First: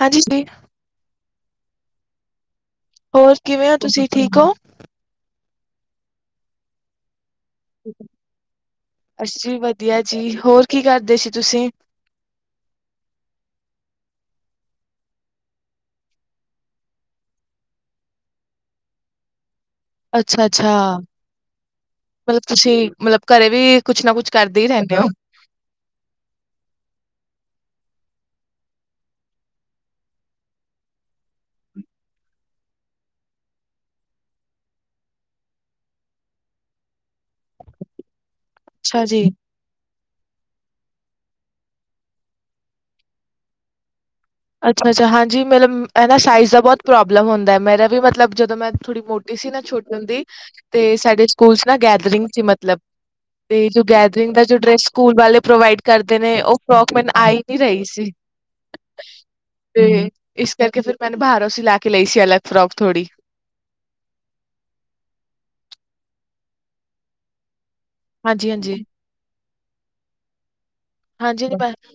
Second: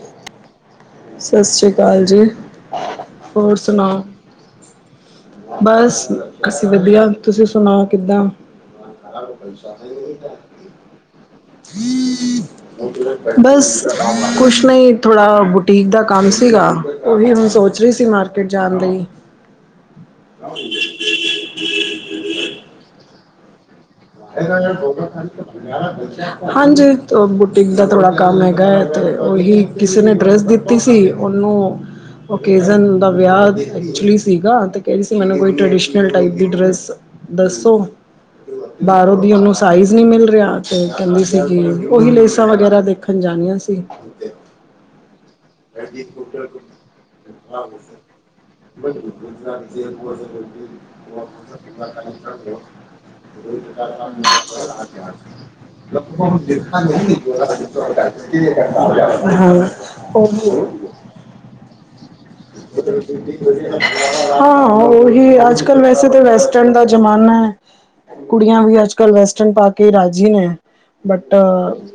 ਹਾਂਜੀ ਜੀ! ਸਤਿ ਸ਼੍ਰੀ ਅਕਾਲ ਜੀ। ਹੋਰ ਕਿਵੇਂ ਹੋ ਤੁਸੀਂ ਠੀਕ ਹੋ। ਬਸ ਅਸੀਂ ਵਧੀਆ। ਤੁਸੀਂ ਸੁਣਾ ਕਿੱਦਾਂ। ਅਸੀਂ ਵਧੀਆ ਜੀ, ਹੋਰ ਕੀ ਕਰਦੇ ਸੀ ਤੁਸੀਂ? ਬਸ ਕੁਛ ਨਹੀਂ ਥੋੜਾ ਬੁਟੀਕ ਦਾ ਕੰਮ ਸੀਗਾ ਉਹੀ ਹੁਣ ਸੋਚ ਰਹੀ ਸੀ ਮਾਰਕਿਟ ਜਾਣ ਲਈ। ਅੱਛਾ-ਅੱਛਾ। ਮਤਲਬ ਤੁਸੀਂ ਹ ਮਤਲਬ ਘਰੇ ਵੀ। ਕੁਛ ਨਾ ਕੁਛ ਕਰਦੇ ਹੀ ਰਹਿੰਦੇ ਹੋ। ਹਾਂਜੀ, ਉਹ ਬੁਟੀਕ ਦਾ ਥੋੜਾ। ਕੰਮ ਹੈਗਾ ਇੱਥੇ ਉਹੀ ਕਿਸੇ ਨੇ ਡਰੈੱਸ ਦਿੱਤੀ ਸੀ ਉਹਨੂੰ। ਓਕਜਨ ਦਾ ਵਿਆਹ ਵੀ ਵਿੱਚ ਸੀਗਾ ਤੇ ਕਹਿੰਦੀ ਸੀ ਮੈਂਨੂੰ ਕੋਈ ਟਰਡੀਸਨ ਟਾਈਪ ਦੀ ਡਰੈੱਸ। ਦੱਸੋ ਅੱਛਾ ਬਾਹਰੋ ਜੀ, ਦੀ ਉਹਨੂੰ ਸਾਈਜ਼? ਨਹੀਂ ਮਿਲ ਰਿਹਾ ਤੇ ਕਹਿੰਦੀ ਸੀਗੀ ਉਹੀ ਲੇਸਾਂ ਵਗੈਰਾ ਦੇਖਣ ਜਾਣੀਆਂ ਸੀ। ਅੱਛਾ-ਅੱਛਾ ਹਾਂਜੀ। ਮਤਲਬ ਨਾ ਸਾਈਜ਼ ਦਾ ਬਹੁਤ ਪ੍ਰੋਬਲਮ ਹੁੰਦਾ ਮੇਰਾ ਵੀ ਮਤਲਬ ਜਦੋਂ ਮੈਂ ਥੋੜੀ ਮੋਟੀ ਸੀ ਨਾ ਛੋਟੀ ਹੁੰਦੀ। ਤੇ ਸਾਡੇ ਸਕੂਲ 'ਚ ਨਾ ਗੈਦਰਿੰਗ ਸੀ ਮਤਲਬ। ਤੇ ਜੋ ਗੈਦਰਿੰਗ ਦਾ ਜੋ ਡਰੈਸ ਸਕੂਲ ਵਾਲੇ ਪ੍ਰੋਵਾਈਡ ਕਰਦੇ ਨੇ ਉਹ ਫਰੋਕ ਮੈੰਨੂੰ ਆਈ ਨੀ ਰਹੀ ਸੀ। ਹਾਂ। ਤੇ ਇਸ ਉਹ ਕਰਕੇ ਫੇਰ ਮੈਨੂੰ ਬਾਹਰੋਂ ਸਿਲਾਣੀ। ਹਾਂ ਉਹੀ ਅੱਜ-ਕੱਲ ਵੈਸੇ ਤੇ ਵੈਸੇ। ਜਿਦਾਂ ਦਾ ਜ਼ਮਾਨਾ ਹੈ ਕੁੜੀਆਂ ਵੀ ਹਾਂਜੀ-ਹਾਂਜੀ, ਅੱਜ-ਕੱਲ ਵੈਸਟਰਨ ਪਾ ਕੇ ਰਾਜੀ ਨੇ। ਬਟ। ਹਾਂਜੀ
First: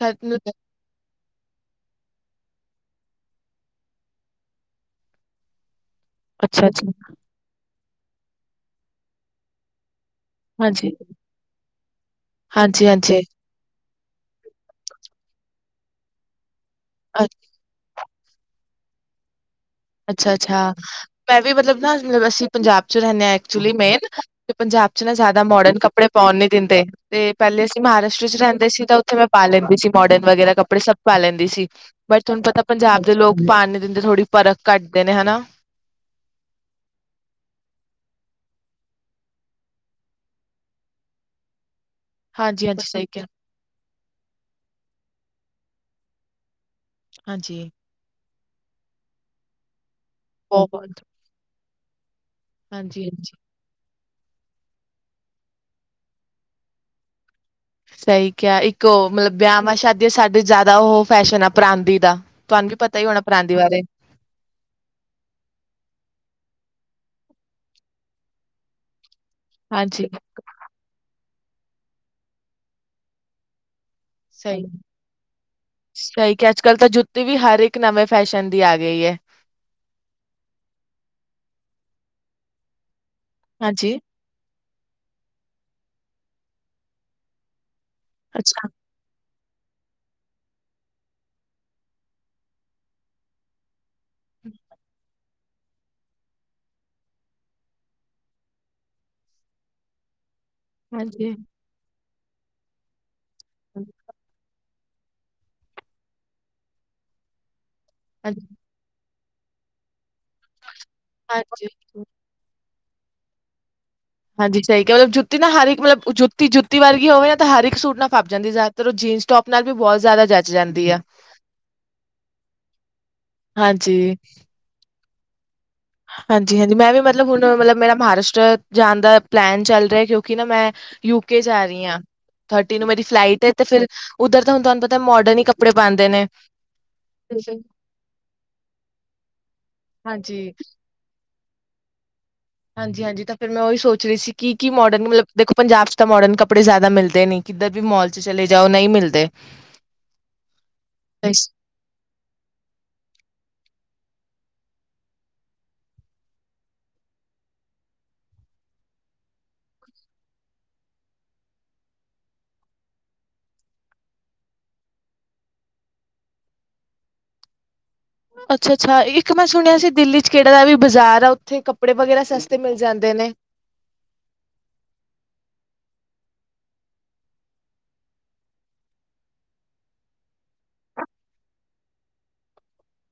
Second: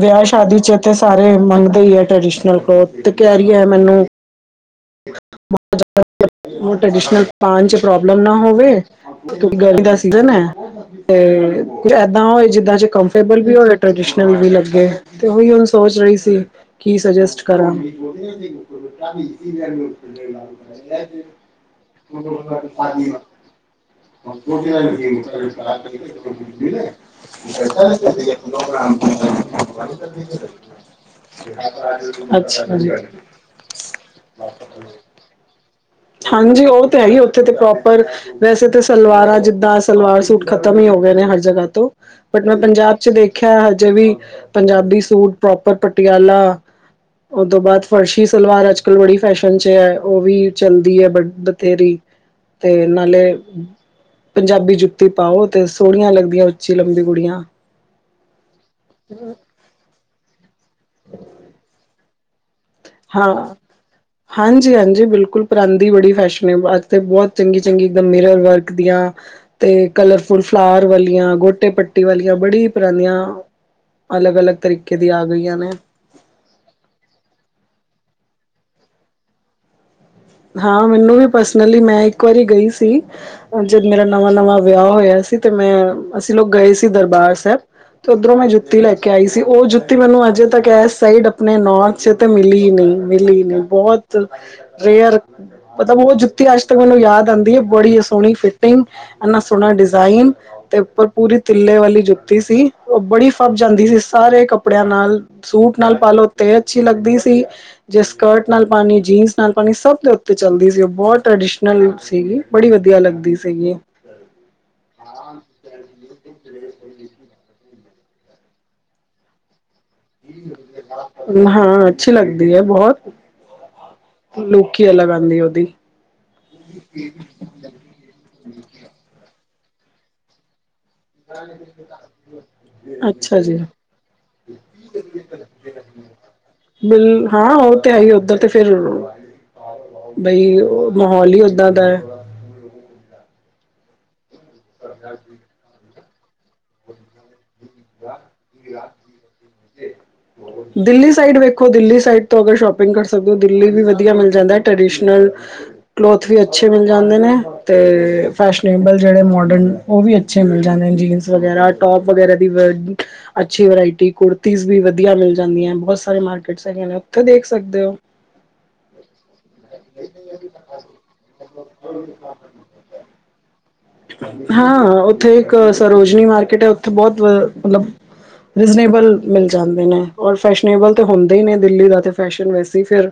ਵਿਆਹ ਸ਼ਾਦੀ 'ਚ ਸਾਰੇ ਮੰਗਦੇ ਹੀ ਆ ਟ੍ਰਡੀਸ਼ਨਲ ਕਲੋਥ ਤੇ ਕਹਿ ਰਹੀ ਹੈ ਮੈਨੂੰ। ਉਹ ਅੱਛਾ-ਅੱਛਾ, ਟ੍ਰਡੀਸ਼ਨਲ ਪਾਉਣ 'ਚ ਪ੍ਰੋਬਲਮ ਨਾ ਹੋਵੇ ਕਿਉਂਕਿ ਅੱਜ। ਹੈ ਹਾਂਜੀ, ਤੇ ਕੁਝ ਏਦਾਂ ਹੋਏ ਜਿੱਦਾਂ ਚ ਹਾਂਜੀ-ਹਾਂਜੀ। ਕੰਫਰਟੇਬਲ ਵੀ ਹੋਏ। ਟ੍ਰਡੀਸ਼ਨਲ ਵੀ ਲੱਗੇ ਤੇ ਉਹੀ ਹੁਣ ਸੋਚ ਰਹੀ ਸੀ ਕੀ ਅ ਸੋਜਸਟ ਕਰਾਂ। ਉਹ ਵੀ ਅਸੀਂ। ਅੱਛਾ-ਅੱਛਾ ਮੈਂ ਵੀ ਮਤਲਬ ਨਾ ਅਸੀਂ ਪੰਜਾਬ 'ਚ ਰਹਿਣੇ ਹਾਂ ਐਕਚੁਲੀ ਮੇ ਤੇ ਪੰਜ। ਪੰਜਾਬ 'ਚ ਨਾ ਜ਼ਿਆਦਾ ਮੋਡਰਨ ਕੱਪੜੇ ਪਾਉਣ ਨੀ ਦਿੰਦੇ ਤੇ ਪਹਿਲੇ ਅਸੀਂ ਮਹਾਰਾਸ਼ਟਰ ਚ ਰਹਿੰਦੇ ਸੀ, ਤਾਂ ਉੱਥੇ ਮੈਂ ਪਾ ਲੈਂਦੀ ਸੀ। ਮੋਡਰਨ ਵਗੈਰਾ ਕੱਪੜੇ ਸਭ ਪਾ ਲੈਂਦੀ ਸੀ ਬਟ ਤੁਹਾਨੂੰ ਪਤਾ ਪੰਜਾਬ ਦੇ ਲੋਕ ਪਾ ਨੀ ਦਿੰਦੇ ਥੋੜੀ ਪਰਖ। ਕੱਢਦੇ ਨੇ ਹਨਾ, ਹਾਂਜੀ ਉਹ ਤੇ ਹੈ ਹੀ ਉੱਥੇ ਤੇ ਪ੍ਰੋਪਰ। ਵੈਸੇ ਤਾਂ ਸਲਵਾਰ ਆ ਜਿੱਦਾਂ ਸਲਵਾਰ ਸੂਟ ਖ਼ਤਮ ਹੀ ਹੋ ਗਏ ਨੇ ਹਰ ਜਗ੍ਹਾ ਤੋਂ। ਬਟ ਮੈਂ ਹਾਂਜੀ-ਹਾਂਜੀ ਪੰਜਾਬ ਸਹੀ ਚ ਕਿਹਾ। ਦੇਖਿਆ ਹਜੇ ਵੀ ਪੰਜਾਬੀ ਸੂਟ ਪ੍ਰੋਪਰ ਪਟਿਆਲਾ। ਉਹ ਤੋਂ ਹਾਂਜੀ, ਬਾਅਦ ਫਰਸ਼ੀ ਸਲਵਾਰ ਅੱਜ-ਕੱਲ੍ਹ ਬੜੀ ਫੈਸ਼ਨ 'ਚ ਹੈ। ਉਹ ਵੀ ਬਹੁਤ ਚੱਲਦੀ ਹੈ ਬਟ ਬਥੇਰੀ ਤੇ ਨਾਲੇ ਹਾਂਜੀ-ਹਾਂਜੀ, ਪੰਜਾਬੀ ਜੁੱਤੀ। ਜੁੱਤੀ ਪਾਓ ਤੇ ਸੋਹਣੀਆਂ ਲੱਗਦੀਆਂ ਉੱਚੀ ਲੰਬੀ ਕੁੜੀਆਂ। ਸਹੀ ਕਿਹਾ ਇੱਕ ਉਹ ਮਤਲਬ ਵਿਆਹਮਾਸ਼ਾਦੀ 'ਚ ਸਾਡੇ ਜ਼ਿਆਦਾ ਉਹ ਫੈਸ਼ਨ ਆ ਪਰਾਂਦੀ ਦਾ। ਤੁਹਾਨੂੰ ਵੀ ਪਤਾ ਹੀ ਹੋਣਾ ਹਾਂ ਪਰਾਂਦੀ ਬਾਰੇ, ਹਾਂਜੀ ਹਾਂਜੀ ਬਿਲਕੁਲ ਪਰਾਂਦੀ ਬੜੀ ਫੈਸ਼ਨਲ। ਤੇ ਬਹੁਤ ਚੰਗੀ ਚੰਗੀ ਇੱਕਦਮ ਮਿਰਰ ਵਰਕ ਦੀਆਂ ਤੇ ਹਾਂਜੀ ਕਲਰਫੁਲ ਫਲਾਵਰ ਵਾਲੀਆਂ । ਗੋਟੇ ਪੱਟੇ ਵਾਲੀਆਂ ਬੜੀ ਪੁਰਾਣੀਆਂ ਹੈ। ਸਹੀ ਸਹੀ ਕਿਹਾ ਅੱਜ ਕੱਲ ਤਾਂ ਜੁੱਤੇ ਵੀ ਹਰ ਇੱਕ। ਇੱਕ ਨਵੇਂ ਫੈਸ਼ਨ ਦੀ ਆ ਗਈ ਹੈ? ਹਾਂ ਮੈਨੂੰ ਵੀ ਪਰਸਨਲੀ ਮੈਂ ਇੱਕ ਵਾਰੀ ਗਈ ਸੀ ਜਦ ਹਾਂਜੀ, ਮੇਰਾ ਨਵਾਂ ਨਵਾਂ। ਵਿਆਹ ਹੋਇਆ ਸੀ ਤੇ ਮੈਂ ਅਸੀਂ ਲੋਕ ਗਏ ਸੀ ਦਰਬਾਰ ਸਾਹਿਬ ਤੇ ਉੱਧਰੋਂ ਮੈਂ ਅੱਛਾ, ਜੁੱਤੀ ਲੈ ਕੇ ਆਈ। ਸੀ ਉਹ ਜੁੱਤੀ ਮੈਨੂੰ ਅਜੇ ਤੱਕ ਇਸ ਸਾਈਡ ਆਪਣੇ ਨੌਰਥ 'ਚ ਤੇ ਮਿਲੀ ਨਹੀਂ ਮਿਲੀ ਨਹੀਂ ਬਹੁਤ। ਰੇਅਰ। ਮਤਲਬ ਉਹ ਜੁੱਤੀ ਅੱਜ ਤੱਕ ਮੈਨੂੰ ਯਾਦ ਆਉਂਦੀ ਏ ਬੜੀ ਸੋਹਣੀ ਫਿਟਿੰਗ ਇੰਨਾ ਸੋਹਣਾ ਡਿਜ਼ਾਇਨ। ਤੇ ਉੱਪਰ ਹਾਂਜੀ, ਪੂਰੀ ਤਲੇ ਵਾਲੀ ਜੁੱਤੀ ਸੀ ਉਹ ਬੜੀ ਫੱਬ ਜਾਂਦੀ ਸੀ ਸਾਰੇ ਕੱਪੜੇ। ਕੱਪੜਿਆਂ ਨਾਲ ਸੂਟ ਨਾਲ ਪਾਲੋ ਤੇ ਅੱਛੀ ਲੱਗਦੀ ਸੀ ਜੇ ਹਾਂਜੀ, ਸਕਰਟ ਨਾਲ ਪਾਲੋ ਜੀਨਸ। ਨਾਲ ਬਣੀ ਸਭ ਦੇ ਉੱਤੇ ਚੱਲਦੀ ਸੀ ਉਹ ਬਹੁਤ ਟ੍ਰਡੀਸ਼ਨਲ ਹਾਂਜੀ, ਸੀਗੀ ਬੜੀ ਵਧੀਆ ਲੱਗਦੀ ਸੀਗੀ। ਹਾਂਜੀ ਸਹੀ ਕਿਹਾ ਮਤਲਬ ਜੁੱਤੀ ਨਾ ਹਰ ਇੱਕ ਮਤਲਬ ਜੁੱਤੀ ਜੁੱਤੀ ਵਰਗੀ ਹੋਵੇ ਨਾ ਤਾਂ ਹਰ ਇੱਕ ਸੂਟ। ਨਾਲ ਫੱਬ ਜਾਂਦੀ ਜ਼ਿਆਦਾਤਰ ਉਹ ਜੀਨਸ ਟੋਪ ਨਾਲ। ਵੀ ਬਹੁਤ ਜ਼ਿਆਦਾ ਜੱਚ ਜਾਂਦੀ ਆ। ਹਾਂ, ਅੱਛੀ ਲੱਗਦੀ ਹੈ ਬਹੁਤ। ਹਾਂਜੀ। ਨਹੀਂ ਉਹਦੀ। ਹਾਂਜੀ ਹਾਂਜੀ ਮੈਂ ਵੀ ਮਤਲਬ ਹੁਣ ਮਤਲਬ ਮੇਰਾ ਮਹਾਰਾਸ਼ਟਰ ਜਾਣ ਦਾ। ਪਲੈਨ ਚੱਲ ਰਿਹਾ ਕਿਉਂਕਿ ਨਾ ਮੈਂ? ਯੂਕੇ ਜਾ ਰਹੀ ਆ, ਥਰਟੀ ਨੂੰ ਮੇਰੀ ਅੱਛਾ ਫਲਾਈਟ ਏ ਜੀ ਤੇ ਫਿਰ ਉੱਧਰ ਤਾਂ ਹੁਣ ਤੁਹਾਨੂੰ ਪਤਾ ਮੋਡਰਨ ਹੀ ਕੱਪੜੇ ਪਾਉਂਦੇ ਨੇ। ਬਿਲ ਹਾਂ, ਉਹ ਤੇ ਆਈ ਉੱਧਰ ਤੇ ਫਿਰ ਬਈ ਹਾਂਜੀ। ਮਾਹੌਲ ਹੀ ਓਦਾਂ ਦਾ ਐ। ਹਾਂਜੀ ਹਾਂਜੀ, ਤਾਂ ਫਿਰ ਮੈਂ ਉਹੀ ਸੋਚ ਰਹੀ ਸੀ ਕਿ ਕੀ ਮੋਡਰਨ ਮਤਲਬ ਦੇਖੋ, ਪੰਜਾਬ 'ਚ ਤਾਂ ਮੋਡਨ ਕੱਪੜੇ ਜ਼ਿਆਦਾ ਮਿਲਦੇ ਨੀ। ਕਿੱਧਰ ਵੀ ਮੋਲ ਚ ਚਲੇ ਜਾਉ ਨਹੀਂ ਮਿਲਦੇ। ਦਿੱਲੀ ਸਾਈਡ ਵੇਖੋ, ਦਿੱਲੀ ਸਾਈਡ ਤੋਂ ਅਗਰ ਸ਼ੋਪਿੰਗ ਕਰ ਸਕਦੇ ਹੋ, ਦਿੱਲੀ ਵੀ ਵਧੀਆ ਮਿਲ ਜਾਂਦਾ। ਰੀਡੇਸ਼ਨਲ ਕਲੋਥ ਵੀ ਅੱਛੇ ਮਿਲ ਜਾਂਦੇ ਨੇ, ਤੇ ਫੈਸ਼ਨੇਬਲ ਜਿਹੜੇ ਮੋਡਨ ਉਹ ਵੀ ਅੱਛੇ ਮਿਲ ਜਾਂਦੇ ਨੇ, ਜੀਨਸ ਵਗੈਰਾ, ਟੋਪ ਵਗੈਰਾ ਅੱਛੀ ਵਰਾਇਟੀ ਕੁੁਰਤੀਸ ਵੀ ਵਧੀਆ ਮਿਲ ਜਾਂਦੀਆਂ, ਬਹੁਤ ਸਾਰੇ ਮਾਰਕੀਟ ਹੈਗੀਆਂ ਨੇ ਉੱਥੇ ਦੇ ਦੇਖ ਸਕਦੇ ਹੋ। ਅੱਛਾ ਅੱਛਾ, ਇੱਕ ਮੈਂ ਸੁਣਿਆ ਸੀ ਦਿੱਲੀ ਚ ਕਿਹੜਾ ਦਾ ਵੀ ਬਾਜ਼ਾਰ ਆ, ਉੱਥੇ ਕੱਪੜੇ ਵਗੈਰਾ ਸਸਤੇ ਮਿਲ ਜਾਂਦੇ ਨੇ। ਹਾਂ, ਉੱਥੇ ਇੱਕ ਸਰੋਜਨੀ ਮਾਰਕੀਟ ਹੈ, ਉੱਥੇ ਬਹੁਤ ਮਤਲਬ ਰੀਜ਼ਨੇਬਲ ਮਿਲ ਜਾਂਦੇ ਨੇ, ਔਰ ਫੈਸ਼ਨੇਬਲ ਤਾਂ ਹੁੰਦਾ ਹੀ ਨੇ, ਦਿੱਲੀ ਦਾ ਫੈਸ਼ਨ ਵੈਸੇ ਫਿਰ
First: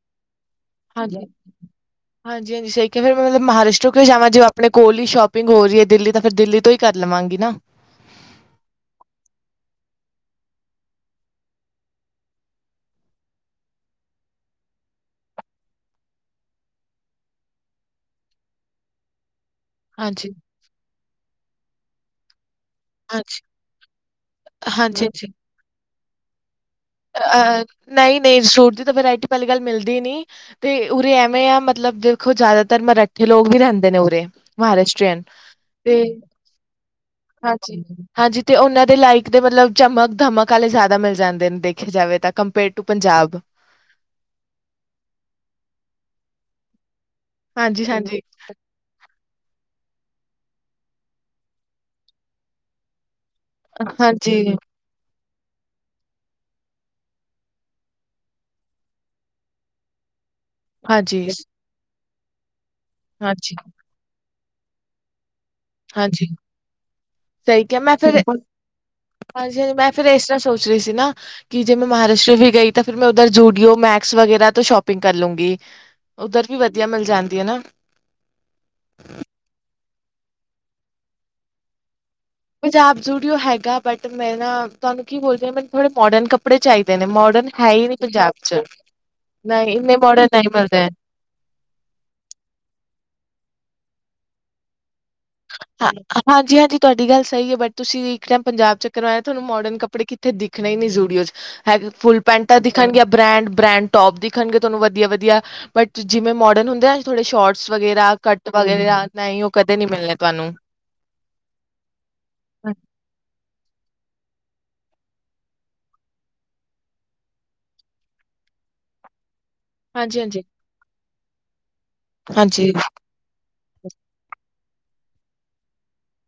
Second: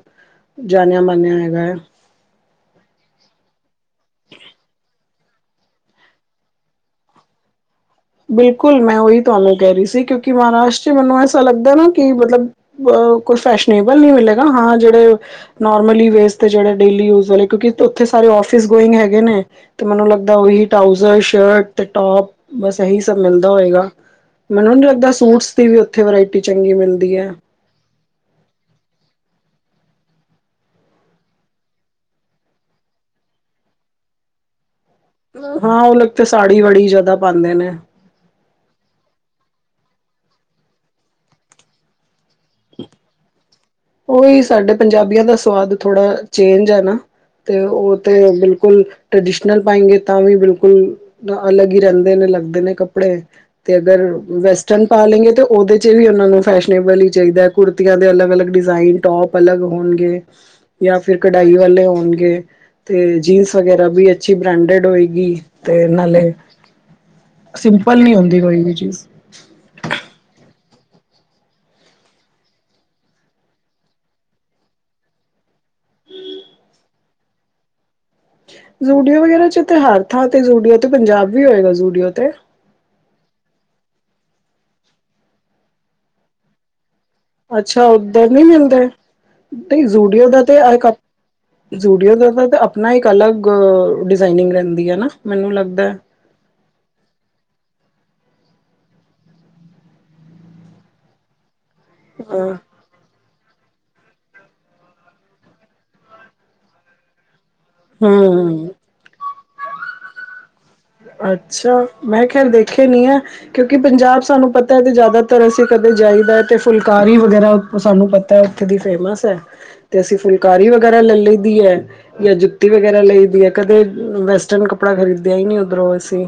ਜਾਣਿਆ ਹਾਂਜੀ ਮਾਨਿਆ ਹੈਗਾ ਹੈ ਹਾਂਜੀ ਹਾਂਜੀ, ਸਹੀ ਕਿਹਾ ਫਿਰ ਮੈਂ ਮਤਲਬ ਮਹਾਰਾਸ਼ਟਰ ਜਾਵਾਂ ਜੇ ਆਪਣੇ ਕੋਲ ਹੀ ਸ਼ੋਪ ਸੋਪਿੰਗ ਹੋ ਰਹੀਏ, ਦਿੱਲੀ ਤਾਂ ਫਿਰ ਦਿੱਲੀ ਤੋਂ ਹੀ ਕਰ ਲਵਾਂਗੀ ਨਾ। ਬਿਲਕੁਲ, ਮੈਂ ਉਹੀ ਤੁਹਾਨੂੰ ਕਹਿ ਰਹੀ ਸੀ ਕਿਉਂਕਿ ਮਹਾਰਾਸ਼ਟਰ ਚ ਮੈਨੂੰ ਐਸਾ ਲੱਗਦਾ ਨਾ ਕਿ ਮਤਲਬ ਫੈਸ਼ਨੇਬਲ ਨੀ ਮਿਲੇਗਾ ਹਾਂ, ਜਿਹੜੇ ਨੋਰਮਲੀ ਵੇਸ ਜਿਹੜੇ ਡੇਲੀ ਯੂਜ ਕਿਉਂਕਿ ਉੱਥੇ ਸਾਰੇ ਆਫਿਸ ਗੋਇੰਗ ਹੈਗੇ ਨੇ ਤੇ ਮੈਨੂੰ ਲੱਗਦਾ, ਹਾਂਜੀ, ਉਹੀ ਟਊਜ਼ਰ, ਸ਼ਰਟ ਤੇ ਟੋਪ ਬਸ ਸਹੀ ਸਭ ਹਾਂਜੀ, ਮਿਲਦਾ ਹੋਏਗਾ, ਮੈਨੂੰ ਨੀ ਲੱਗਦਾ ਹਾਂਜੀ-ਹਾਂਜੀ। ਸੂਟਸ ਦੀ ਵੀ ਉੱਥੇ ਵਰਾਇਟੀ ਚੰਗੀ ਮਿਲਦੀ ਐ। ਨਹੀਂ ਨਹੀਂ ਸੂਟ ਦੀ ਤਾਂ ਵਰਾਇਟੀ ਪਹਿਲੀ ਗੱਲ ਮਿਲਦੀ ਨਹੀਂ, ਤੇ ਉਰੇ ਐਵੇਂ ਆ ਮਤਲਬ ਦੇਖੋ ਜ਼ਿਆਦਾਤਰ ਮਰਾਠੇ ਲੋਕ ਵੀ ਰਹਿੰਦੇ ਨੇ ਉਰੇ, ਮਹਾਰਾਸ਼ਟਰ ਹਾਂ ਉਹ ਤੇ ਲੋਕ ਸਾੜੀ ਬੜੀ ਜ਼ਿਆਦਾ ਪਾਉਂਦੇ ਨੇ ਹਾਂਜੀ ਹਾਂਜੀ। ਤੇ ਉਹਨਾਂ ਦੇ ਲਾਇਕ ਦੇ ਮਤਲਬ ਚਮਕ ਧਮਕ ਵਾਲੇ ਜ਼ਿਆਦਾ ਮਿਲ ਜਾਂਦੇ ਨੇ ਦੇਖਿਆ ਜਾਵੇ ਤਾਂ ਕੰਪੇਅਰ ਟੂ ਪੰਜਾਬ। ਉਹੀ ਸਾਡੇ ਪੰਜਾਬੀਆਂ ਦਾ ਸਵਾਦ ਥੋੜਾ ਚੇਂਜ ਹੈ ਨਾ। ਤੇ ਹਾਂਜੀ ਉਹ ਤੇ ਹਾਂਜੀ ਬਿਲਕੁਲ ਟ੍ਰਡੀਸ਼ਨਲ ਪਾਏਗੇ। ਤਾਂ ਵੀ ਬਿਲਕੁਲ ਅਲੱਗ ਹੀ ਰਹਿੰਦੇ ਨੇ, ਲੱਗਦੇ ਨੇ ਕੱਪੜੇ ਤੇ ਅਗਰ ਹਾਂਜੀ ਵੈਸਟਰਨ ਪਾ ਲੈਂਗੇ ਤਾਂ ਉਹਦੇ ਚ ਵੀ ਉਹਨਾਂ ਨੂੰ ਫੈਸ਼ਨੇਬਲ ਹੀ ਚਾਹੀਦਾ, ਕੁੜਤੀਆਂ ਦੇ ਅਲੱਗ ਅਲੱਗ ਡਿਜ਼ਾਇਨ ਟੋਪ ਅਲੱਗ ਹੋਣਗੇ। ਜਾਂ ਫਿਰ ਹਾਂਜੀ ਕਢਾਈ ਵਾਲੇ ਹੋਣਗੇ ਤੇ ਜੀਨਸ ਵਗੈਰਾ ਵੀ ਅੱਛੀ ਬ੍ਰਾਂਡੇਡ ਹੋਏਗੀ ਤੇ ਨਾਲੇ ਹਾਂਜੀ ਸਹੀ ਕਿਹਾ, ਮੈਂ ਸਿੰਪਲ ਨਹੀਂ ਫੇਰ ਹੁੰਦੀ ਹਾਂਜੀ ਕੋਈ ਵੀ ਚੀਜ਼ ਹਾਂਜੀ, ਮੈਂ ਫੇਰ ਇਸ ਤਰ੍ਹਾਂ ਸੋਚ ਸੀ ਨਾ ਕਿ ਜੇ ਮੈਂ ਮਹਾਰਾਸ਼ਟਰ ਵੀ ਗਈ ਤਾਂ ਫੇਰ ਮੈਂ ਉਧਰ ਜੂਡੀਓ, ਮੈਕਸ ਵਗੈਰਾ ਤੋਂ ਸ਼ੋਪਿੰਗ ਕਰ ਲੂੰਗੀ। ਉਧਰ ਵੀ ਵਧੀਆ ਮਿਲ ਜਾਂਦੀ ਏ ਨਾ। ਜੂਡੀਓ ਵਗੈਰਾ ਚ ਤੇ ਹਰ ਥਾਂ ਤੇ ਜੂਡੀਓ ਤੇ ਪੰਜਾਬ ਵੀ ਹੋਏਗਾ ਜੂਡੀਓ। ਪੰਜਾਬ ਜ਼ੁਡੀਓ ਹੈਗਾ, ਬਟ ਮੈਂ ਨਾ ਤੁਹਾਨੂੰ ਕੀ ਬੋਲਦੀ ਆ, ਮੈਨੂੰ ਥੋੜੇ ਮੋਡਰਨ ਕੱਪੜੇ ਚਾਹੀਦੇ। ਨੇ ਮੋਡਰਨ ਹੈ ਅੱਛਾ ਹੀ ਨਹੀਂ ਉੱਧਰ ਪੰਜਾਬ ਚ, ਮਿਲਦੇ ਨਹੀਂ ਇੰਨੇ ਮੋਡਰਨ ਨਹੀਂ ਮਿਲਦੇ। ਜੂਡੀਓ ਦਾ ਤਾਂ ਆਪਣਾ ਇੱਕ ਅਲੱਗ ਡਿਜ਼ਾਇਨਿੰਗ ਰਹਿੰਦੀ ਹੈ ਨਾ। ਮੈਨੂੰ ਹਾਂ ਲੱਗਦਾ ਹਾਂਜੀ ਹਾਂਜੀ। ਤੁਹਾਡੀ ਗੱਲ ਸਹੀ ਏ, ਬਟ ਤੁਸੀਂ ਇੱਕ ਟਾਈਮ ਪੰਜਾਬ ਚੱਕਰ ਲਾਇਆ ਤੁਹਾਨੂੰ ਮੋਡਰਨ ਕਪੜੇ ਕਿਤੇ ਦਿਖਣੇ ਹੀ ਨੀ ਜੂਡੀਓ ਚ। ਜਾ ਫ਼ੁੱਲ ਅ ਪੈਂਟਾ ਦਿਖਣਗੀਆਂ। ਬ੍ਰੈਂਡ ਬ੍ਰੈਂਡ ਟੋਪ ਦਿਖਣਗੇ, ਤੁਹਾਨੂੰ ਵਧੀਆ ਵਧੀਆ ਬਟ ਜਿਵੇਂ ਮੋਡਰਨ ਹੁੰਦੇ ਆ ਥੋੜ੍ਹੇ ਸ਼ੋਰਟਸ ਵਗੈਰਾ ਕੱਟ ਹਮ ਵਗੈਰਾ ਨਹੀਂ, ਉਹ ਕਦੇ ਨਹੀਂ ਮਿਲਣੇ ਤੁਹਾਨੂੰ। ਅੱਛਾ, ਮੈਂ ਖੈਰ ਦੇਖੇ ਨੀ ਐ ਕਿਉਂਕਿ ਪੰਜਾਬ ਚ ਸਾਨੂੰ ਪਤਾ ਹੈ ਕਿ ਜ਼ਿਆਦਾਤਰ ਅਸੀਂ ਕਦੇ ਜਾਈਦਾ ਅਤੇ ਫੁਲਕਾਰੀ ਵਗੈਰਾ ਸਾਨੂੰ ਪਤਾ ਉੱਥੇ ਦੀ ਫੇਮਸ ਐ। ਤੇ ਅਸੀਂ ਹਾਂਜੀ-ਹਾਂਜੀ। ਫੁਲਕਾਰੀ ਵਗੈਰਾ ਲੈ ਲਈ ਦੀ ਐ। ਜਾਂ ਜੁੱਤੀ ਹਾਂਜੀ। ਵਗੈਰਾ ਲਈ ਦੀ ਐ, ਕਦੇ ਵੈਸਟਰਨ ਕੱਪੜਾ ਖਰੀਦਿਆ ਹੀ ਨਹੀਂ ਉਧਰੋਂ ਅਸੀਂ।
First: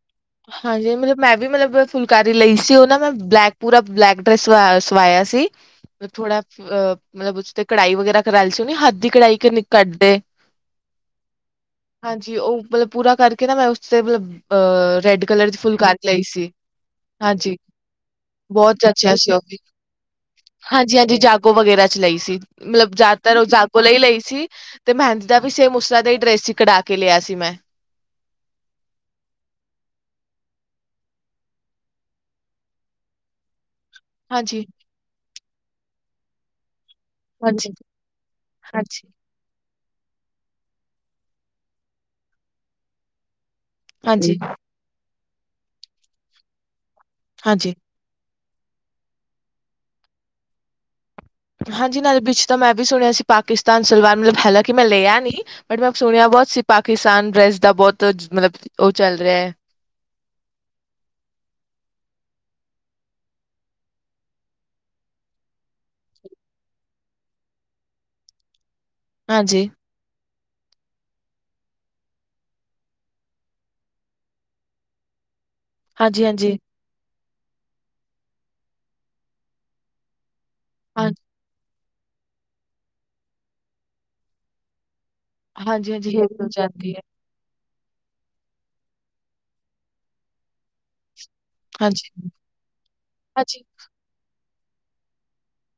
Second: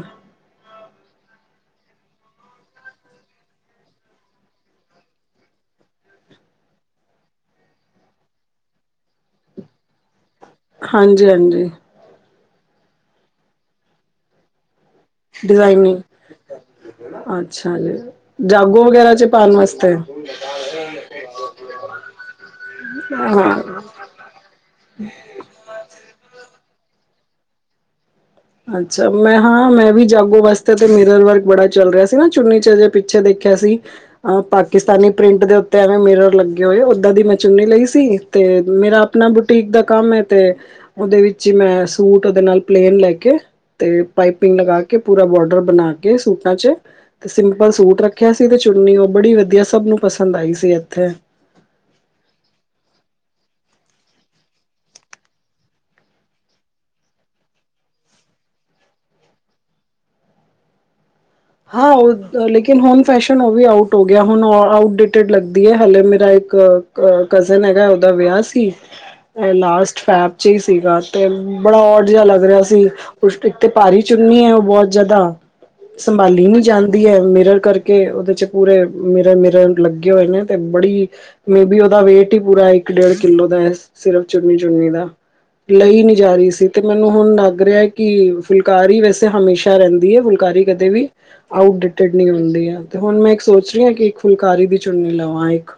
ਹਾਂਜੀ, ਮਤਲਬ ਮੈਂ ਵੀ ਮਤਲਬ ਫੁਲਕਾਰੀ ਲਈ ਸੀ, ਉਹ ਨਾ ਮੈਂ ਬਲੈਕ ਪੂਰਾ ਬਲੈਕ ਡਰੈਸ ਸਵਾਇਆ ਸੀ। ਥੋੜਾ ਅਹ ਮਤਲਬ ਉਸ ਤੇ ਕੜਾਈ ਵਗੈਰਾ ਕਰਾ ਲਈ ਸੀ ਉਹਣੀ ਹੱਥ ਦੀ ਕੜਾਈ ਕੱਢਦੇ ਹਾਂਜੀ ਹਾਂਜੀ। ਹਾਂਜੀ ਉਹ ਮਤਲਬ ਪੂਰਾ ਕਰਕੇ ਨਾ ਮੈਂ ਉਸਤੇ ਮਤਲਬ ਅਹ ਰੈਡ ਕਲਰ ਦੀ ਫੁੱਲ ਕਰ ਡਿਜ਼ਾਇਨਿੰਗ ਲਈ ਸੀ। ਹਾਂਜੀ ਅੱਛਾ ਜੀ ਜਾਗੋ ਬਹੁਤ ਵਗੈਰਾ ਅੱਛਾ ਚ ਸੀ ਉਹ ਪਾਉਣ ਵੀ ਵਾਸਤੇ। ਹਾਂਜੀ ਹਾਂਜੀ ਜਾਗੋ ਵਗੈਰਾ ਚ ਲਈ ਸੀ ਮਤਲਬ ਜ਼ਿਆਦਾਤਰ ਉਹ ਹਾਂ ਜਾਗੋ ਲਈ ਲਈ ਸੀ ਤੇ ਮਹਿੰਦੀ ਦਾ ਵੀ ਮੁਸਲਾ ਦਾ ਹੀ ਡਰੈਸ ਸੀ ਕਢਾ ਕੇ ਲਿਆ ਸੀ ਮੈਂ। ਅੱਛਾ ਮੈਂ ਹਾਂ ਮੈਂ ਵੀ ਜਾਗੋ ਵਾਸਤੇ ਤੇ ਮੇਰਰ ਵਰਕ ਬੜਾ ਚੱਲ ਰਿਹਾ ਸੀ ਨਾ ਚੁੰਨੀ ਚਜੇ ਪਿੱਛੇ ਦੇਖਿਆ ਸੀ। ਅਹ ਹਾਂਜੀ ਪਾਕਿਸਤਾਨੀ ਪ੍ਰਿੰਟ ਦੇ ਉੱਤੇ ਐਵੇਂ ਮੇਰਰ ਲੱਗੇ ਹੋਏ। ਦੀ ਮੈਂ ਚੁੰਨੀ ਹਾਂਜੀ ਲਈ ਸੀ ਤੇ ਮੇਰਾ ਹਾਂਜੀ ਆਪਣਾ ਬੁਟੀਕ ਦਾ ਕੰਮ ਤੇ ਉਹਦੇ ਵਿੱਚ ਹੀ ਮੈਂ ਸੂਟ ਉਹਦੇ ਨਾਲ ਪਲੇਨ ਲੈ ਕੇ ਤੇ ਹਾਂਜੀ ਪਾਈਪਿੰਗ ਲਗਾ ਕੇ ਪੂਰਾ ਬਾਰਡਰ ਬਣਾ ਕੇ ਸੂਟਾਂ ਚ ਤੇ ਸਿੰਪਲ ਹਾਂਜੀ ਸੂਟ ਰੱਖਿਆ। ਤੇ ਚੁਣਨੀ ਉਹ ਬੜੀ ਵਧੀਆ ਸਭ ਨੂੰ ਪਸੰਦ ਆਈ ਸੀ ਇੱਥੇ ਹਾਂਜੀ ਨਾਲੇ ਵਿੱਚ ਤਾਂ ਮੈਂ ਵੀ ਸੁਣਿਆ ਸੀ ਪਾਕਿਸਤਾਨ ਸਲਵਾਰ ਮਤਲਬ ਹਾਲਾਂਕ ਮੈਂ ਲਿਆ ਨੀ ਬਟ ਮੈਂ ਸੁਣਿਆ ਬਹੁਤ ਸੀ ਪਾਕਿਸਤਾਨ ਡਰੈਸ ਦਾ ਬਹੁਤ ਮਤਲਬ ਉਹ ਚੱਲ ਰਿਹਾ ਹੈ। [inaudible] ਹਾਂ ਉਹ ਲੇਕਿਨ ਹੁਣ ਫੈਸ਼ਨ ਉਹ ਵੀ ਆਊਟ ਹੋ ਗਿਆ ਹੁ ਆਟ ਡੇਟ ਲੱਗਦੀ ਹੈ ਹਾਲਲੇ ਮੇਰਾ ਇੱਕ ਕਜ਼ਨ ਹੈਗਾ ਉਹਦਾ ਵਿਆਹ ਸੀ ਹਾਂਜੀ ਲਾਸਟ ਫੈ ਹੀ ਸੀਗਾ ਤੇ ਬੜਾ ਔਟ ਜਿਹਾ ਲੱਗ ਰਿਹਾ ਸੀ ਇੱਕ ਤੇ ਭਾਰੀ ਚੁੰਨੀ ਹੈ ਉਹ ਬਹੁਤ ਜਿਆਦਾ ਹਾਂਜੀ ਸੰਭਾਲੀ ਹਾਂਜੀ ਨਹੀਂ ਜਾਂਦੀ ਹੈ ਮਿਰਰ ਕਰਕੇ ਉਹਦੇ ਚ ਪੂਰੇ ਮਿਰਰ ਮਿਰਰ ਲੱਗੇ ਹੋਏ ਨੇ ਤੇ ਬੜੀ ਹਾਂ ਮੇਬੀ ਉਹਦਾ ਵੇਟ ਹੀ ਪੂਰਾ ਇੱਕ ਡੇਢ ਕਿੱਲੋ ਦਾ ਸਿਰਫ ਚੁਨੀ ਚੁਨੀ ਦਾ। ਹਾਂਜੀ ਲਈ ਨੀ ਹਾਂਜੀ ਹੇਵੀ ਜਾ ਹੋ ਰਹੀ ਸੀ ਤੇ ਜਾਂਦੀ ਹੈ ਮੈਨੂੰ ਹੁਣ ਲੱਗ ਰਿਹਾ ਕਿ ਫੁਲਕਾਰੀ ਵੈਸੇ ਹਮੇਸ਼ਾ ਰਹਿੰਦੀ ਹੈ ਫੁਲਕਾਰੀ ਕਦੇ ਵੀ ਆਊਟ ਹਾਂਜੀ ਡੇਟਡ ਨਹੀਂ ਹੁੰਦੀ ਹੈ ਤੇ ਹੁਣ ਮੈਂ ਇੱਕ ਹਾਂਜੀ ਸੋਚ ਰਹੀ ਹਾਂ ਕਿ ਇੱਕ ਫੁਲਕਾਰੀ ਦੀ ਚੁੰਨੀ ਲਵਾਂ ਇੱਕ।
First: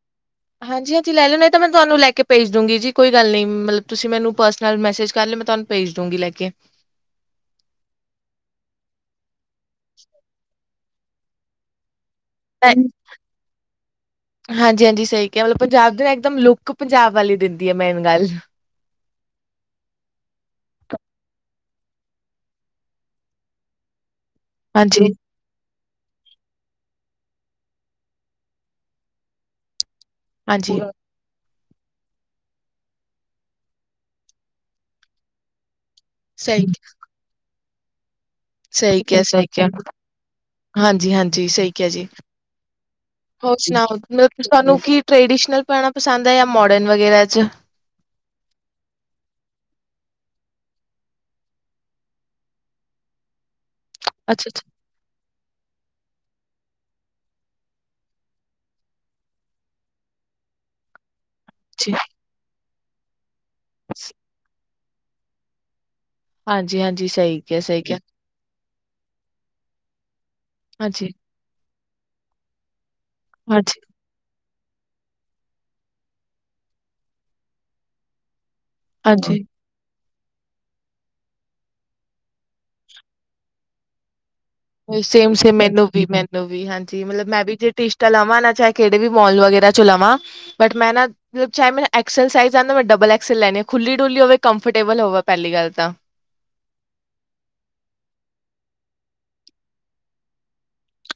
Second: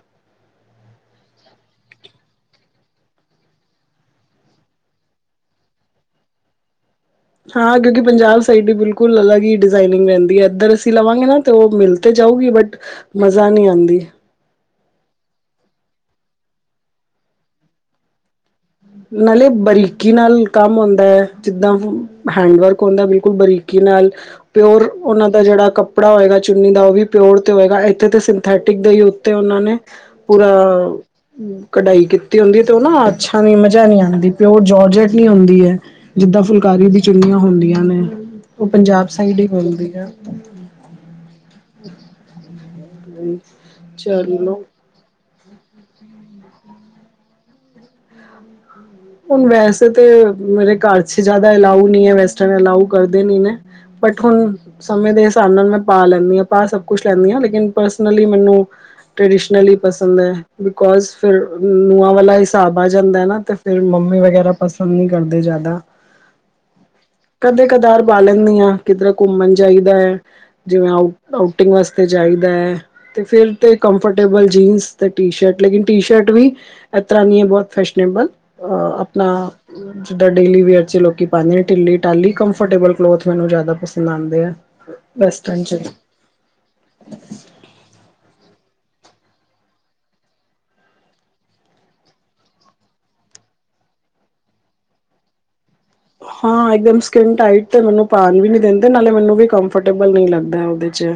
ਹਾਂਜੀ ਹਾਂਜੀ ਲੈ ਲਓ ਨਹੀਂ ਮੈਂ ਤੁਹਾਨੂੰ ਲੈ ਕੇ ਭੇਜ ਦੂੰਗੀ ਜੀ ਕੋਈ ਗੱਲ ਨਹੀਂ ਮਤਲਬ ਤੁਸੀਂ ਮੈਨੂੰ ਪਰਸਨਲ ਮੈਸੇਜ ਕਰ ਲਿ ਮਤਲਬ ਤੁਹਾਨੂੰ ਭੇਜ ਦਊਗੀ ਲੈ ਕੇ। ਹਾਂ ਕਿਉਂਕਿ ਪੰਜਾਬ ਸਾਈਡ ਦੀ ਬਿਲਕੁਲ ਅਲੱਗ ਹੀ ਡਿਜ਼ਾਇਨਿੰਗ ਰਹਿੰਦੀ ਹੈ ਇੱਧਰ ਅਸੀਂ ਲਵਾਂਗੇ ਨਾ ਤੇ ਉਹ ਮਿਲ ਤੇ ਜਾਊਗੀ ਬਟ ਮਜ਼ਾ ਨਹੀਂ ਆਉਂਦੀ। ਹਾਂਜੀ ਸਹੀ ਕਿਹਾ ਮਤਲਬ ਪੰਜਾਬ ਦੇ ਨਾ ਇੱਕਦਮ ਲੁੱਕ ਪੰਜਾਬ ਵਾਲੀ ਦਿੰਦੀ ਹੈ ਮੇਨ ਗੱਲ। ਨਾਲੇ ਬਰੀਕੀ ਨਾਲ ਕੰਮ ਆਉਂਦਾ ਹੈ ਜਿੱਦਾਂ ਹੈਂਡਵਰਕ ਹੁੰਦਾ ਬਿਲਕੁਲ ਬਰੀਕੀ ਨਾਲ। ਪਿਓਰ ਹਾਂਜੀ-ਹਾਂਜੀ ਉਹਨਾਂ ਦਾ ਜਿਹੜਾ ਕ ਕੱਪੜਾ ਹੋਏਗਾ ਚੁੰਨੀ ਦਾ ਉਹ ਵੀ ਪਿਓਰ ਤੇ ਹੋਏਗਾ ਇੱਥੇ ਤੇ ਸਿੰਥੈਟਿਕ ਦੇ ਹੀ ਉੱਤੇ ਉਹਨਾਂ ਨੇ ਪੂਰਾ ਕਢਾਈ ਕੀਤੀ ਹੁੰਦੀ ਤੇ ਉਹ ਨਾ ਆੱਛਾਂ ਦੀ ਮ ਨ ਆਦੀ ਪਿਓਰ ਜਜਟ ਨੀ ਹੁੰਦੀ ਹੈ ਜਿੱਦਾਂ ਸਹੀ ਫੁਲਕਾਰੀ ਦੀ ਚੁਨੀਆਂ ਹੁੰਦੀਆਂ ਨੇ। ਉਹ ਸਹੀ ਪੰਜਾਬ ਕਿਹਾ ਸਾਈਡ ਸਹੀ ਹੀ ਕਿਹਾ ਮਿਲਦੀ ਆ ਹਾਂਜੀ ਹਾਂਜੀ ਸਹੀ ਕਿਹਾ ਜੀ। ਹੋਰ ਸੁਣਾੳ ਚਲੋ ਤੁਹਾਨੂੰ ਟ ਪੈਣਾ ਪਸੰਦ ਹੈ ਜਾਂ ਮੋਡਰਨ ਵਗੈਰਾ ਚ? ਹੁਣ ਵੈਸੇ ਤਾਂ ਮੇਰੇ ਘਰ ਚ ਜ਼ਿਆਦਾ ਅਲਾਊ ਨਹੀਂ ਹੈ ਵੈਸਟਰ ਅਲਾ ਕਰਦੇ ਨ। ਬਟ ਅੱਛਾ-ਅੱਛਾ ਹੁਣ ਸਮੇਂ ਦੇ ਹਿਸਾਬ ਨਾਲ ਮੈਂ ਪਾ ਲਿਆ। ਸਭ ਕੁਛ ਲੈਂਦੀ ਆ ਲੇਕਿਨ ਪਰਸਨਲੀ ਮੈਨੂੰ ਟਡੀਲੀ ਪਸੰਦ ਹੈ ਬਿਕੋ ਫਿਰ ਨ ਜੀ ਨੂੰਹਾਂ ਵਾਲਾ ਹਿਸਾਬ ਆ ਜਾਂਦਾ ਨਾ ਤੇ ਫਿਰ ਮੰਮੀ ਵਗੈਰਾ ਪਸੰਦ ਨਹੀਂ ਕਰਦੇ ਜ਼ਿਆਦਾ। ਹਾਂਜੀ-ਹਾਂਜੀ ਸਹੀ ਕਿਹਾ ਕਦੇ ਸਹੀ ਕਿਹਾ ਕਦਾਰ ਪਾ ਲੈਂਦੀ ਹਾ। ਕਿਧਰ ਘੁੰਮਣ ਜਾਈਦਾ ਹੈ ਜਿਵੇਂ ਆ ਆਊਟਿੰਗ ਵਾਸਤੇ ਜਾਈਦਾ ਹੈ। ਤੇ ਫੇਰ ਤੇ ਹਾਂਜੀ-ਹਾਂਜੀ-ਹਾਂਜੀ। ਕੰਫਰਟੇਬਲ ਜੀਨਸ ਤੇ ਟੀ ਸ਼ਰਟ ਲੇਕਿਨ ਟੀ ਸ਼ਰਟ ਵੀ ਇਸ ਤਰ੍ਹਾਂ ਨ ਹੈ ਬਹੁਤ ਫੈਸ਼ਨਨੇਬਲ ਆਪਣਾ ਜਿੱਦਾਂ ਡੇਲੀ ਵੇਅਰ ' ਲੋਕੀ ਪਾਉਂਦੇ ਨੇ ਟਿਲੀ ਟਾਹਲੀ ਕੰਫਰਟੇਬਲ ਕਲੋਥ ਮੈਨੂੰ ਜ਼ਿਆਦਾ ਪਸੰਦ ਆਉਂਦੇ ਆ। ਸੇਮ ਸੇਮ ਵੈਸਟਰਨ ਚ ਮੈਨੂੰ ਵੀ ਮੈਨੂੰ ਵੀ ਹਾਂਜੀ ਮਤਲਬ ਮੈਂ ਵੀ ਜੇ ਟਟੀਸ਼ਟਾ ਲਾਵਾਂ ਨਾ ਚ ਕਿਹੜੇ ਵੀ ਮੋਲ ਵਗੈਰਾ ਚੋਂ ਲਵਾਂ ਬਟ ਮੈਂ ਨਾ ਚਾਹੇ ਮ ਐਕਸਲ ਸਜ਼ ਆਉਦਾ ਮੈਂ ਡਬਲ ਐਕਸਲ ਲੈਣੀ ਹ ਖੁੱਲੀ ਡੁੱਲੀ ਹੋਵੇ ਕੰਫਰਟੇਬਲ ਹੋਵੇ ਪਹਿਲੀ ਗੱਲ ਤਾਂ। ਹਾਂ ਇਕਦਮ ਸਕਿਟਂ ਟਾਈਟ ਤੇ ਮੈਨੂੰ ਪਾਣ ਵੀ ਨੀ ਦਿੰਦੇ ਨਾਲੇ ਮੈਨੂੰ ਵੀ ਕੰਫਰਟੇਬਲ ਨਹੀਂ ਲੱਗਦਾ ਉਦੇ ਚ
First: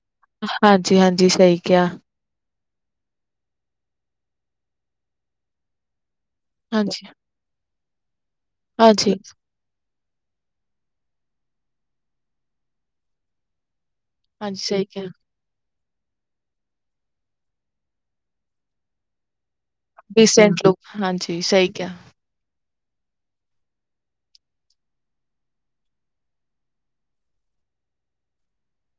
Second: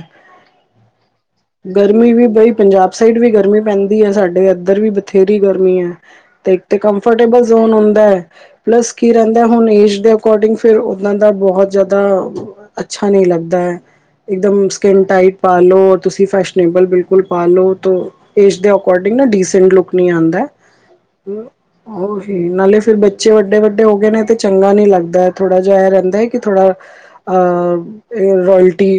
ਹਾਂਜੀ, ਹਾਂਜੀ ਸਹੀ ਕਿਹਾ ਗਰਮੀ ਵੀ ਬਈ ਪੰਜਾਬ ਸਾਈਡ ਵੀ ਗਰਮੀ ਪੈਂਦੀ ਹੈ ਸਾਡੇ ਇੱਧਰ ਵੀ ਬਥੇਰੀ ਗਰਮੀ ਐ। ਤੇ ਇੱਕ ਤੇ ਹਾਂਜੀ ਕੰਫਰਟੇਬਲ ਜ਼ੋਨ ਹੁੰਦਾ ਪਲੱਸ ਕੀ ਹਾਂਜੀ ਰਹਿੰਦਾ ਹੁਣ ਏਸ਼ ਦ ਅਕੋਡਿੰਗ ਫਿਰ ਨਾਂ ਦਾ ਬਹੁਤ ਜ਼ਿਆਦਾ ਅੱਛਾ ਨਹੀਂ ਲੱਗਦੇ ਹਾਂਜੀ ਇੱਕਦਮ ਸਹੀ ਸਕਿੰਨ ਕਿਹਾ ਟਾਈਟ ਪਾ ਲੋ ਤੁਸੀਂ ਫੈਸ਼ਨੇਬਲ ਬਿਲਕੁਲ ਪਾ ਲੋ ਤੋ ਏਜ ਦੇ ਅਕੋਰਡਿੰਗ ਨਾ ਡੀਸ ਲੁਕ ਨੀ ਆਂਦਾ ਡੀਸੈਂਟ ਲੁੱਕ ਹਾਂਜੀ ਸਹੀ ਕਿਹਾ ਉਹੀ ਨਾਲੇ ਫੇਰ ਬੱਚੇ ਵੱਡੇ ਵੱਡੇ ਹੋ ਗਏ ਨੇ ਤੇ ਚੰਗਾ ਨੀ ਲੱਗਦਾ ਥੋੜਾ ਜਿਹਾ ਇਹ ਰਹਿੰਦਾ ਹੈ ਕਿ ਥੋੜਾ ਅ ਰੋਅਲਟੀ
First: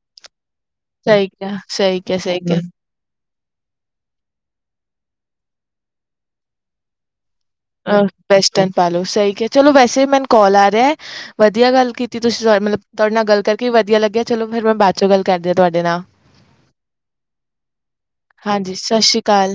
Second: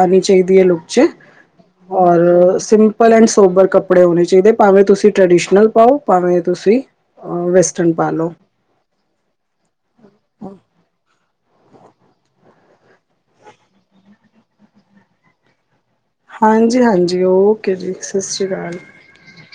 ਆਣੀ ਚਾਹੀਦੀ ਹੈ ਲੋਕ ਚ ਸਹੀ ਕਿਹਾ ਸਹੀ ਕਿਹਾ ਸਹੀ ਔਰ ਕਿਹਾ। ਸਿੰਪਲ ਸੋਬਰ ਕੱਪੜੇ ਹੋਣੇ ਚਾਹੀਦੇ ਭਾਵੇਂ ਤੁਸੀਂ ਟ੍ਰਡੀਸ਼ਨਲ ਪਾਓ ਭਾਵੇਂ ਤੁਸੀ ਅ ਵੈਸਟਨ ਪਾ ਲੋ ਸਹੀ ਕਿਹਾ ਚਲੋ ਵੈਸੇ ਮੈਨ ਕੋਲ ਆ ਰਿਹਾ ਵ ਵਧੀਆ ਗੱਲ ਕੀਤੀ ਤੁਸੀਂ ਸ ਮਤਲਬ ਤੁਹਾਡੇ ਨਾਲ ਗੱਲ ਕਰਕੇ ਵੀ ਵਧੀਆ ਲੱਗਿਆ ਚਲੋ ਫਿਰ ਮੈਂ ਬਾਅਦ ਚੋਂ ਗੱਲ ਕਰਦੀ ਤੁਹਾਡੇ ਨਾਲ। ਹਾਂਜੀ, ਹਾਂਜੀ ਓਕੇ ਜੀ ਸਸ ਰੀ ਹਾਂਜੀ ਕਾਲ ਸਤਿ ਸ਼੍ਰੀ ਅਕਾਲ।